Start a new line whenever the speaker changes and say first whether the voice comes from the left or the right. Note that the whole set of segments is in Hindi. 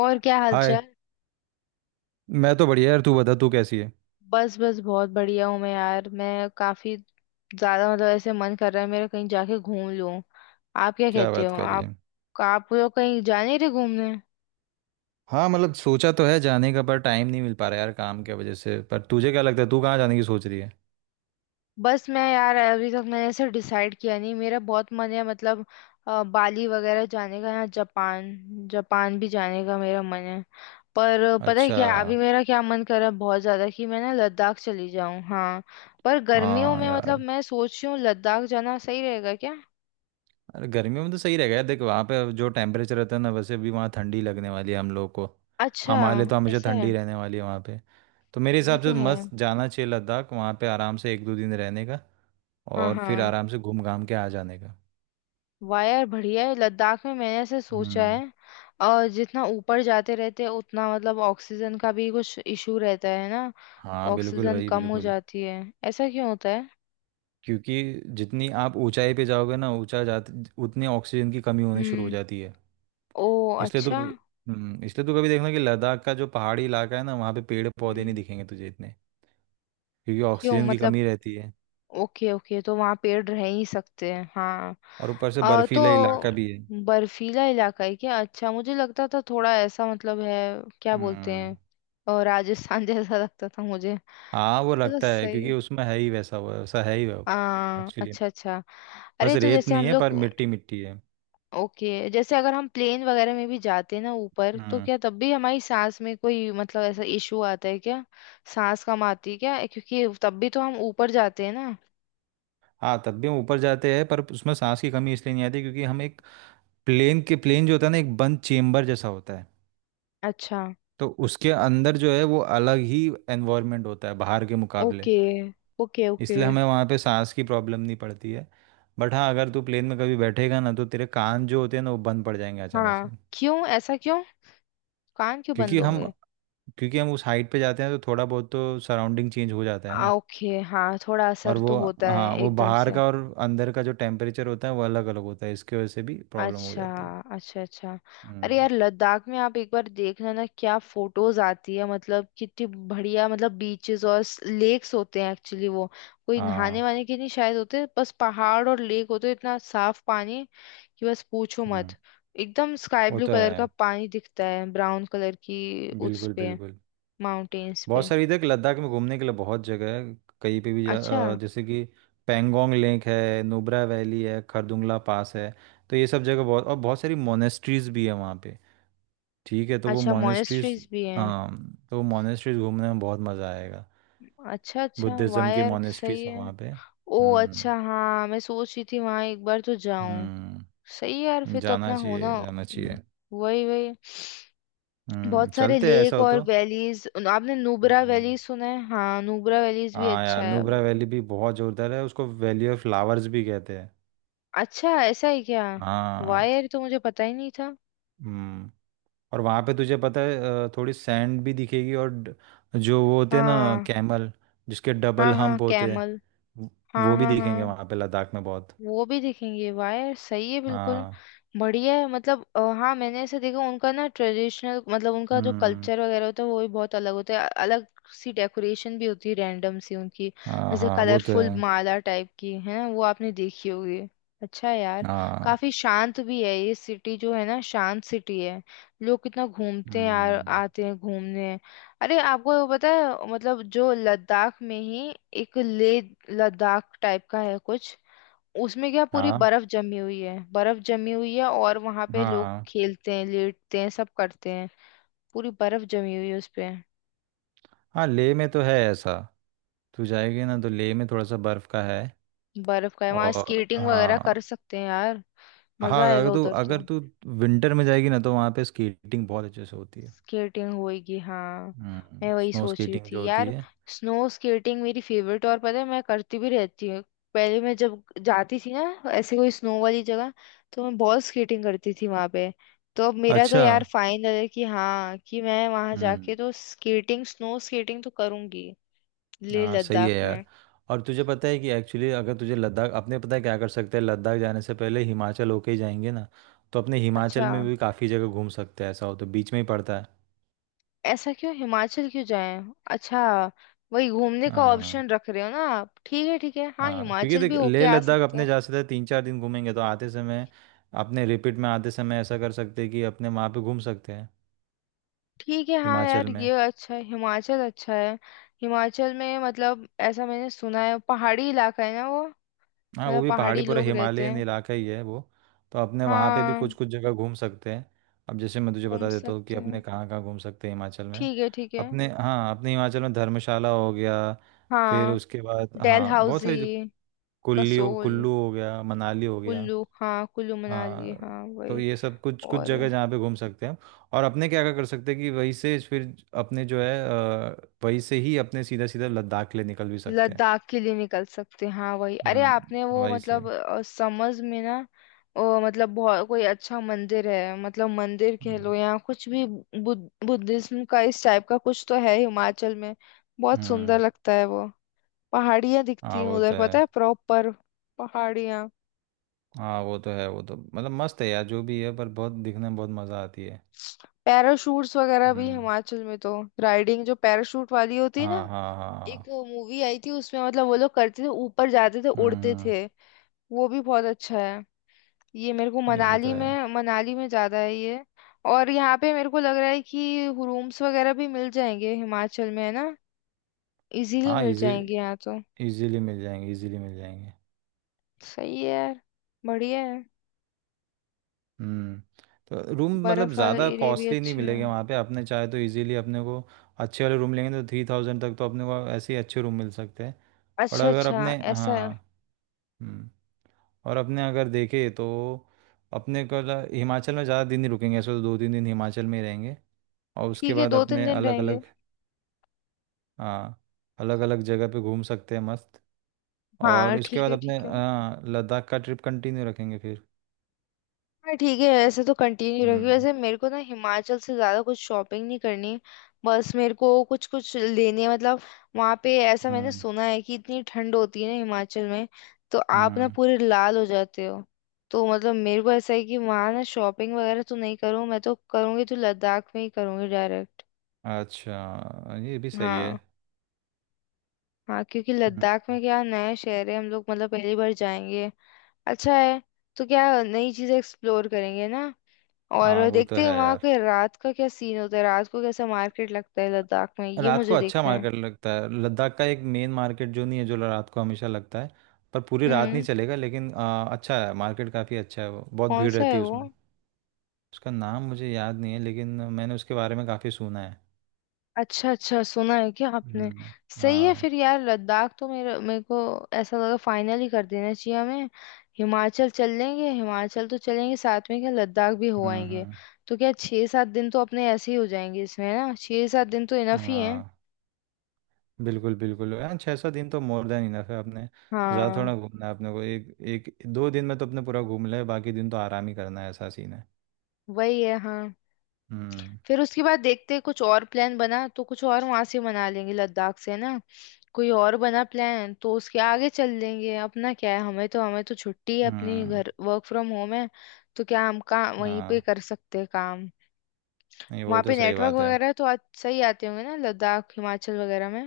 left: और क्या
right: हाय।
left: हालचाल।
right: मैं तो बढ़िया यार, तू बता तू कैसी है।
left: बस बस बहुत बढ़िया हूँ मैं यार। मैं काफी ज्यादा मतलब ऐसे मन कर रहा है मेरा कहीं जाके घूम लूं। आप क्या
right: क्या
left: कहते
right: बात
left: हो
right: कर रही
left: आप?
right: है।
left: आप लोग कहीं जा नहीं रहे घूमने?
right: हाँ मतलब सोचा तो है जाने का पर टाइम नहीं मिल पा रहा यार काम की वजह से, पर तुझे क्या लगता है तू कहाँ जाने की सोच रही है।
left: बस मैं यार अभी तक मैंने ऐसे डिसाइड किया नहीं। मेरा बहुत मन है मतलब बाली वगैरह जाने का या जापान। जापान भी जाने का मेरा मन है। पर पता है
right: अच्छा।
left: क्या अभी मेरा क्या मन कर रहा है बहुत ज्यादा, कि मैं ना लद्दाख चली जाऊं। हाँ, पर गर्मियों
right: हाँ
left: में मतलब
right: यार।
left: मैं सोच रही हूँ लद्दाख जाना सही रहेगा क्या?
right: अरे गर्मियों में तो सही रहेगा यार, देख वहाँ पे जो टेम्परेचर रहता है ना वैसे भी वहाँ ठंडी लगने वाली है हम लोग को।
left: अच्छा,
right: हमारे लिए तो हमेशा
left: ऐसा है?
right: ठंडी रहने वाली है वहाँ पे। तो मेरे
left: ये
right: हिसाब
left: तो
right: से
left: है।
right: मस्त जाना चाहिए लद्दाख, वहाँ पे आराम से 1-2 दिन रहने का।
left: हाँ
right: और फिर
left: हाँ।
right: आराम से घूम घाम के आ जाने का।
left: वाह यार बढ़िया है। लद्दाख में मैंने ऐसे सोचा
right: हम्म।
left: है। और जितना ऊपर जाते रहते हैं उतना मतलब ऑक्सीजन का भी कुछ इशू रहता है ना।
right: हाँ बिल्कुल
left: ऑक्सीजन
right: भाई
left: कम हो
right: बिल्कुल।
left: जाती है। ऐसा क्यों होता है?
right: क्योंकि जितनी आप ऊंचाई पे जाओगे ना, ऊंचा जाते उतनी ऑक्सीजन की कमी होनी शुरू हो
left: हम्म।
right: जाती है।
left: ओ
right: इसलिए तो
left: अच्छा।
right: हम्म इसलिए तो कभी देखना कि लद्दाख का जो पहाड़ी इलाका है ना वहाँ पे पेड़ पौधे नहीं
left: हम्म।
right: दिखेंगे तुझे इतने। क्योंकि
left: क्यों
right: ऑक्सीजन की
left: मतलब?
right: कमी रहती है।
left: ओके ओके, तो वहाँ पेड़ रह ही सकते हैं हाँ।
right: और ऊपर से बर्फीला
left: तो
right: इलाका भी है।
left: बर्फीला इलाका है क्या? अच्छा, मुझे लगता था थोड़ा ऐसा मतलब है क्या बोलते
right: हम्म।
left: हैं और राजस्थान जैसा लगता था मुझे।
right: हाँ वो
left: चलो
right: लगता है
left: सही
right: क्योंकि
left: है।
right: उसमें है ही वैसा, वो वैसा है ही वो। एक्चुअली
left: अच्छा अच्छा।
right: बस
left: अरे तो
right: रेत
left: जैसे
right: नहीं
left: हम
right: है पर
left: लोग,
right: मिट्टी मिट्टी है।
left: ओके जैसे अगर हम प्लेन वगैरह में भी जाते हैं ना ऊपर, तो
right: हम्म।
left: क्या तब भी हमारी सांस में कोई मतलब ऐसा इशू आता है क्या? सांस कम आती है क्या, क्योंकि तब भी तो हम ऊपर जाते हैं ना।
right: हाँ तब भी हम ऊपर जाते हैं पर उसमें सांस की कमी इसलिए नहीं आती क्योंकि हम एक प्लेन जो होता है ना एक बंद चेम्बर जैसा होता है।
left: अच्छा।
right: तो उसके अंदर जो है वो अलग ही एनवायरनमेंट होता है बाहर के मुकाबले।
left: Okay okay okay.
right: इसलिए हमें वहाँ पे सांस की प्रॉब्लम नहीं पड़ती है। बट हाँ अगर तू प्लेन में कभी बैठेगा ना तो तेरे कान जो होते हैं ना वो बंद पड़ जाएंगे अचानक
left: हाँ
right: से।
left: क्यों, ऐसा क्यों? कान क्यों बंद
right: क्योंकि हम
left: होंगे?
right: क्योंकि हम उस हाइट पे जाते हैं तो थोड़ा बहुत तो सराउंडिंग चेंज हो जाता है ना।
left: ओके हाँ थोड़ा
right: और
left: असर तो
right: वो
left: होता है
right: हाँ वो
left: एकदम
right: बाहर
left: से।
right: का और अंदर का जो टेम्परेचर होता है वो अलग अलग होता है, इसकी वजह से भी प्रॉब्लम हो
left: अच्छा।
right: जाती है।
left: अच्छा अच्छा। अरे
right: हम्म।
left: यार लद्दाख में आप एक बार देखना ना, क्या फोटोज आती है मतलब कितनी बढ़िया। मतलब बीचेस और लेक्स होते हैं एक्चुअली वो। कोई नहाने
right: हाँ
left: वाने के नहीं शायद होते, बस पहाड़ और लेक होते हैं, इतना साफ पानी कि बस पूछो मत।
right: हम्म।
left: एकदम स्काई
right: वो
left: ब्लू
right: तो
left: कलर का
right: है
left: पानी दिखता है, ब्राउन कलर की उस
right: बिल्कुल
left: पे
right: बिल्कुल।
left: माउंटेन्स
right: बहुत
left: पे।
right: सारी इधर के लद्दाख में घूमने के लिए बहुत जगह है। कहीं पे भी जा।
left: अच्छा,
right: जैसे कि पैंगोंग लेक है, नुब्रा वैली है, खरदुंगला पास है। तो ये सब जगह बहुत और बहुत सारी मोनेस्ट्रीज भी है वहाँ पे। ठीक है। तो वो
left: अच्छा
right: मोनेस्ट्रीज
left: मोनेस्ट्रीज भी हैं?
right: हाँ तो वो मोनेस्ट्रीज घूमने में बहुत मज़ा आएगा।
left: अच्छा अच्छा, वाह
right: बुद्धिज़्म की
left: यार
right: मोनेस्ट्रीज
left: सही
right: है
left: है।
right: वहाँ पे।
left: ओ
right: हम्म।
left: अच्छा, हाँ मैं सोच रही थी वहां एक बार तो जाऊं।
right: हम्म।
left: सही है यार, फिर तो
right: जाना
left: अपना
right: चाहिए
left: होना।
right: जाना चाहिए।
left: वही वही। बहुत सारे
right: चलते हैं ऐसा
left: लेक
right: हो
left: और
right: तो।
left: वैलीज। आपने नुब्रा
right: हम्म।
left: वैली सुना है? हाँ नुब्रा वैलीज भी
right: हाँ
left: अच्छा
right: यार
left: है।
right: नुब्रा वैली भी बहुत जोरदार है, उसको वैली ऑफ फ्लावर्स भी कहते हैं।
left: अच्छा ऐसा है क्या?
right: हाँ।
left: वायर तो मुझे पता ही नहीं था।
right: हम्म। और वहाँ पे तुझे पता है थोड़ी सैंड भी दिखेगी और जो वो होते हैं ना
left: हाँ
right: कैमल, जिसके
left: हाँ
right: डबल
left: हाँ
right: हम्प होते हैं।
left: कैमल।
right: वो
left: हाँ
right: वो भी
left: हाँ
right: दिखेंगे
left: हाँ
right: वहाँ पे लद्दाख में बहुत।
left: वो भी दिखेंगे, वाह यार सही है बिल्कुल।
right: हाँ।
left: बढ़िया है। मतलब हाँ मैंने ऐसे देखा उनका ना, ट्रेडिशनल मतलब उनका जो
right: हम्म।
left: कल्चर वगैरह होता है वो भी बहुत अलग होता है। अलग सी डेकोरेशन भी होती है रैंडम सी उनकी।
right: हाँ
left: जैसे
right: हाँ वो तो
left: कलरफुल
right: है।
left: माला टाइप की है ना, वो आपने देखी होगी। अच्छा है यार।
right: हाँ।
left: काफी शांत भी है ये सिटी जो है ना, शांत सिटी है। लोग कितना घूमते हैं यार,
right: हम्म।
left: आते हैं घूमने। अरे आपको वो पता है मतलब जो लद्दाख में ही एक लेह लद्दाख टाइप का है कुछ, उसमें क्या पूरी
right: हाँ
left: बर्फ जमी हुई है। बर्फ जमी हुई है और वहां पे लोग
right: हाँ
left: खेलते हैं, लेटते हैं, सब करते हैं। पूरी बर्फ जमी हुई है उसपे।
right: हाँ। लेह में तो है ऐसा। तू जाएगी ना तो लेह में थोड़ा सा बर्फ़ का है।
left: बर्फ का है, वहां
right: और
left: स्केटिंग वगैरह कर
right: हाँ
left: सकते हैं यार।
right: हाँ
left: मजा
right: अगर
left: आएगा
right: तू
left: उधर तो।
right: अगर तू विंटर में जाएगी ना तो वहाँ पे स्केटिंग बहुत अच्छे से होती है।
left: स्केटिंग होएगी हाँ। मैं वही
right: स्नो
left: सोच रही
right: स्केटिंग
left: थी
right: जो होती
left: यार।
right: है।
left: स्नो स्केटिंग मेरी फेवरेट, और पता है मैं करती भी रहती हूँ। पहले मैं जब जाती थी ना ऐसे कोई स्नो वाली जगह, तो मैं बहुत स्केटिंग करती थी वहां पे। तो अब मेरा तो
right: अच्छा।
left: यार फाइनल है कि हाँ, कि मैं वहां
right: हम्म।
left: जाके तो स्केटिंग स्नो स्केटिंग तो करूंगी। लेह
right: हाँ सही
left: लद्दाख
right: है यार।
left: में।
right: और तुझे पता है कि एक्चुअली अगर तुझे लद्दाख अपने पता है क्या कर सकते हैं, लद्दाख जाने से पहले हिमाचल होके ही जाएंगे ना। तो अपने हिमाचल
left: अच्छा,
right: में भी काफ़ी जगह घूम सकते हैं ऐसा हो तो, बीच में ही पड़ता है।
left: ऐसा क्यों, हिमाचल क्यों जाएं? अच्छा, वही घूमने का
right: हाँ।
left: ऑप्शन रख रहे हो ना आप, ठीक है ठीक है, हाँ
right: हाँ क्योंकि
left: हिमाचल भी
right: देख
left: होके
right: लेह
left: आ
right: लद्दाख
left: सकते हैं।
right: अपने जा सकते हैं, 3-4 दिन घूमेंगे तो आते समय अपने रिपीट में आते समय ऐसा कर सकते हैं कि अपने वहाँ पे घूम सकते हैं
left: ठीक है हाँ
right: हिमाचल
left: यार, ये
right: में।
left: अच्छा है, हिमाचल अच्छा है। हिमाचल में मतलब ऐसा मैंने सुना है पहाड़ी इलाका है ना वो,
right: हाँ वो
left: मतलब
right: भी पहाड़ी
left: पहाड़ी
right: पूरा
left: लोग रहते
right: हिमालयन
left: हैं।
right: इलाका ही है वो। तो अपने वहाँ पे भी
left: हाँ,
right: कुछ कुछ जगह घूम सकते हैं। अब जैसे मैं तुझे
left: घूम
right: बता देता हूँ कि
left: सकते
right: अपने
left: हैं,
right: कहाँ कहाँ घूम सकते हैं हिमाचल में।
left: ठीक है ठीक है।
right: अपने हिमाचल में धर्मशाला हो गया। फिर
left: हाँ,
right: उसके बाद हाँ बहुत
left: डलहौजी,
right: सारी
left: कसोल,
right: कुल्लू हो गया, मनाली हो गया।
left: कुल्लू, हाँ कुल्लू मनाली
right: हाँ
left: हाँ
right: तो
left: वही।
right: ये सब कुछ कुछ
left: और
right: जगह जहाँ पे घूम सकते हैं। और अपने क्या क्या कर सकते हैं कि वहीं से फिर अपने जो है वहीं से ही अपने सीधा सीधा लद्दाख के लिए निकल भी सकते हैं।
left: लद्दाख के लिए निकल सकते हैं हाँ वही। अरे आपने वो
right: वहीं से।
left: मतलब समझ में ना, मतलब बहुत कोई अच्छा मंदिर है, मतलब मंदिर कह लो
right: हम्म।
left: या कुछ भी, बुद्ध बुद्धिज्म का इस टाइप का कुछ तो है हिमाचल में। बहुत सुंदर
right: हम्म।
left: लगता है वो। पहाड़ियाँ दिखती
right: हाँ
left: हैं
right: वो तो
left: उधर,
right: है।
left: पता है प्रॉपर पहाड़ियाँ।
right: हाँ वो तो है वो तो मतलब मस्त है यार जो भी है पर बहुत दिखने में बहुत मज़ा आती है।
left: पैराशूट्स वगैरह भी
right: हम्म।
left: हिमाचल में तो राइडिंग जो पैराशूट वाली होती है ना।
right: हाँ हाँ
left: एक
right: हाँ।
left: मूवी आई थी उसमें मतलब वो लोग करते थे, ऊपर जाते थे,
right: हम्म
left: उड़ते
right: हम्म,
left: थे। वो भी बहुत अच्छा है। ये मेरे को
right: ये वो तो
left: मनाली
right: है।
left: में, मनाली में ज्यादा है ये। और यहाँ पे मेरे को लग रहा है कि रूम्स वगैरह भी मिल जाएंगे हिमाचल में है ना, इजीली
right: हाँ
left: मिल जाएंगे यहाँ तो।
right: इजीली मिल जाएंगे, इजीली मिल जाएंगे।
left: सही है यार। बढ़िया है।
right: हम्म। तो रूम मतलब
left: बर्फ वाला
right: ज़्यादा
left: एरिया भी
right: कॉस्टली नहीं
left: अच्छा है।
right: मिलेंगे वहाँ पे, अपने चाहे तो इजीली अपने को अच्छे वाले रूम लेंगे तो 3,000 तक तो अपने को ऐसे ही अच्छे रूम मिल सकते हैं। पर
left: अच्छा
right: अगर
left: अच्छा
right: अपने
left: ऐसा है।
right: हाँ हम्म, और अपने अगर देखे तो अपने को हिमाचल में ज़्यादा दिन नहीं रुकेंगे, ऐसे तो 2-3 दिन हिमाचल में ही रहेंगे। और उसके
left: ठीक है,
right: बाद
left: दो तीन
right: अपने
left: दिन
right: अलग
left: रहेंगे।
right: अलग हाँ अलग अलग जगह पे घूम सकते हैं मस्त। और
left: हाँ
right: उसके
left: ठीक
right: बाद
left: है
right: अपने
left: ठीक है।
right: हाँ लद्दाख का ट्रिप कंटिन्यू रखेंगे फिर।
left: हाँ ठीक है, ऐसे तो कंटिन्यू रखिए।
right: हम्म
left: वैसे मेरे को ना हिमाचल से ज़्यादा कुछ शॉपिंग नहीं करनी। बस मेरे को कुछ कुछ लेने मतलब, वहाँ पे ऐसा मैंने
right: हम्म
left: सुना है कि इतनी ठंड होती है ना हिमाचल में, तो आप ना
right: हम्म।
left: पूरे लाल हो जाते हो। तो मतलब मेरे को ऐसा है कि वहाँ ना शॉपिंग वगैरह तो नहीं करूँ मैं, तो करूँगी तो लद्दाख में ही करूँगी डायरेक्ट।
right: अच्छा ये भी सही है।
left: हाँ। हाँ क्योंकि
right: हम्म,
left: लद्दाख में क्या नया शहर है, हम लोग मतलब पहली बार जाएंगे। अच्छा है। तो क्या नई चीज़ें एक्सप्लोर करेंगे ना।
right: हाँ
left: और
right: वो तो
left: देखते हैं
right: है
left: वहां
right: यार।
left: के रात का क्या सीन होता है, रात को कैसा मार्केट लगता है लद्दाख में, ये
right: रात को
left: मुझे
right: अच्छा
left: देखना है।
right: मार्केट लगता है लद्दाख का, एक मेन मार्केट जो नहीं है जो रात को हमेशा लगता है। पर पूरी रात नहीं
left: हम्म,
right: चलेगा लेकिन अच्छा है मार्केट, काफ़ी अच्छा है वो, बहुत
left: कौन
right: भीड़
left: सा
right: रहती
left: है
right: है
left: वो?
right: उसमें। उसका नाम मुझे याद नहीं है, लेकिन मैंने उसके बारे में काफ़ी सुना है।
left: अच्छा अच्छा, सुना है क्या आपने?
right: हम्म।
left: सही है
right: हाँ।
left: फिर यार, लद्दाख तो मेरे मेरे को ऐसा लगा फाइनल ही कर देना चाहिए हमें। हिमाचल चल लेंगे, हिमाचल तो चलेंगे, साथ में क्या लद्दाख भी हो
right: हम्म।
left: आएंगे।
right: हम्म।
left: तो क्या छः सात दिन तो अपने ऐसे ही हो जाएंगे इसमें है ना, छः सात दिन तो इनफ ही है।
right: हाँ बिल्कुल बिल्कुल, हाँ 600 दिन तो मोर देन इनफ है अपने। ज़्यादा थोड़ा
left: हाँ
right: घूमना है अपने को, एक एक दो दिन में तो अपने पूरा घूम ले, बाकी दिन तो आराम ही करना है ऐसा सीन है।
left: वही है हाँ।
right: हम्म
left: फिर उसके बाद देखते हैं, कुछ और प्लान बना तो कुछ और वहां से मना लेंगे लद्दाख से ना। कोई और बना प्लान तो उसके आगे चल लेंगे। अपना क्या है, हमें तो, हमें तो छुट्टी है अपनी,
right: हम्म।
left: घर वर्क फ्रॉम होम है, तो क्या हम काम वहीं पे
right: हाँ
left: कर सकते हैं काम।
right: नहीं वो
left: वहां
right: तो
left: पे
right: सही
left: नेटवर्क
right: बात है।
left: वगैरह तो अच्छा ही आते होंगे ना लद्दाख हिमाचल वगैरह में।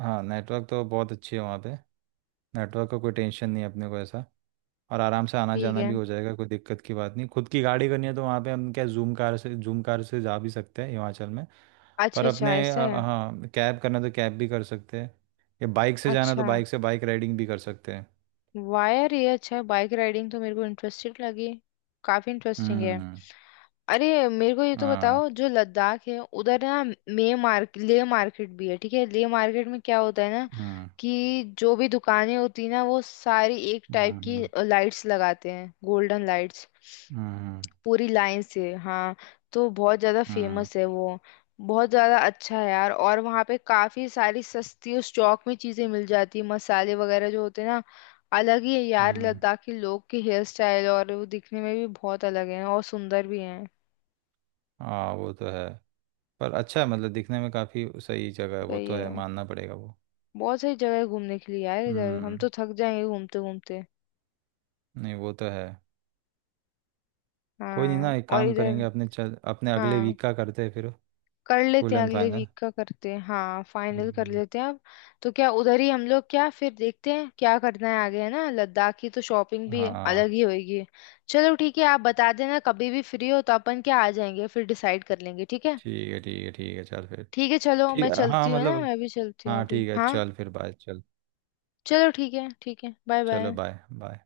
right: हाँ नेटवर्क तो बहुत अच्छी है वहाँ पे। नेटवर्क का कोई टेंशन नहीं है अपने को ऐसा। और आराम से आना
left: ठीक
right: जाना
left: है।
right: भी हो जाएगा, कोई दिक्कत की बात नहीं, खुद की गाड़ी करनी है तो वहाँ पे हम क्या जूम कार से जा भी सकते हैं हिमाचल में। पर
left: अच्छा अच्छा
right: अपने
left: ऐसा है।
right: हाँ कैब करना तो कैब भी कर सकते हैं। या बाइक से जाना तो
left: अच्छा,
right: बाइक से बाइक राइडिंग भी कर सकते हैं।
left: वायर ये अच्छा है, बाइक राइडिंग तो मेरे को इंटरेस्टिंग लगी। काफी इंटरेस्टिंग है। अरे मेरे को ये तो बताओ जो लद्दाख है उधर ना, मे मार्केट ले मार्केट भी है, ठीक है ले मार्केट में क्या होता है ना, कि जो भी दुकानें होती है ना, वो सारी एक टाइप की
right: うんうん、うん、うん、うん、うん、うんहाँ
left: लाइट्स लगाते हैं, गोल्डन लाइट्स, पूरी लाइन से हाँ। तो बहुत ज्यादा फेमस है वो। बहुत ज्यादा अच्छा है यार, और वहाँ पे काफी सारी सस्ती उस चौक में चीजें मिल जाती है, मसाले वगैरह जो होते हैं ना। अलग ही है यार लद्दाखी लोग के हेयर स्टाइल, और वो दिखने में भी बहुत अलग है और सुंदर भी है।
right: वो तो है। पर अच्छा है मतलब दिखने में काफ़ी सही जगह है, वो तो
left: सही
right: है
left: है।
right: मानना पड़ेगा वो।
left: बहुत सारी जगह है घूमने के लिए यार इधर, हम
right: हम्म।
left: तो थक जाएंगे घूमते घूमते।
right: नहीं वो तो है। कोई नहीं ना,
left: हाँ
right: एक
left: और
right: काम
left: इधर,
right: करेंगे अपने, चल अपने अगले
left: हाँ
right: वीक का करते हैं फिर।
left: कर
right: फुल
left: लेते हैं,
right: एंड
left: अगले
right: फाइनल।
left: वीक का करते हैं हाँ, फाइनल कर
right: हम्म।
left: लेते हैं अब। तो क्या उधर ही हम लोग क्या फिर देखते हैं क्या करना है आगे है ना, लद्दाख की तो शॉपिंग भी अलग
right: हाँ
left: ही होगी। चलो ठीक है, आप बता देना कभी भी फ्री हो तो अपन क्या आ जाएंगे फिर, डिसाइड कर लेंगे। ठीक है
right: ठीक है ठीक है ठीक है चल फिर।
left: ठीक है। चलो
right: ठीक
left: मैं
right: है हाँ
left: चलती हूँ है ना,
right: मतलब।
left: मैं भी चलती हूँ
right: हाँ
left: अभी
right: ठीक है
left: हाँ।
right: चल फिर, बाय चल।
left: चलो ठीक है ठीक है, बाय
right: चलो,
left: बाय।
right: Bye bye.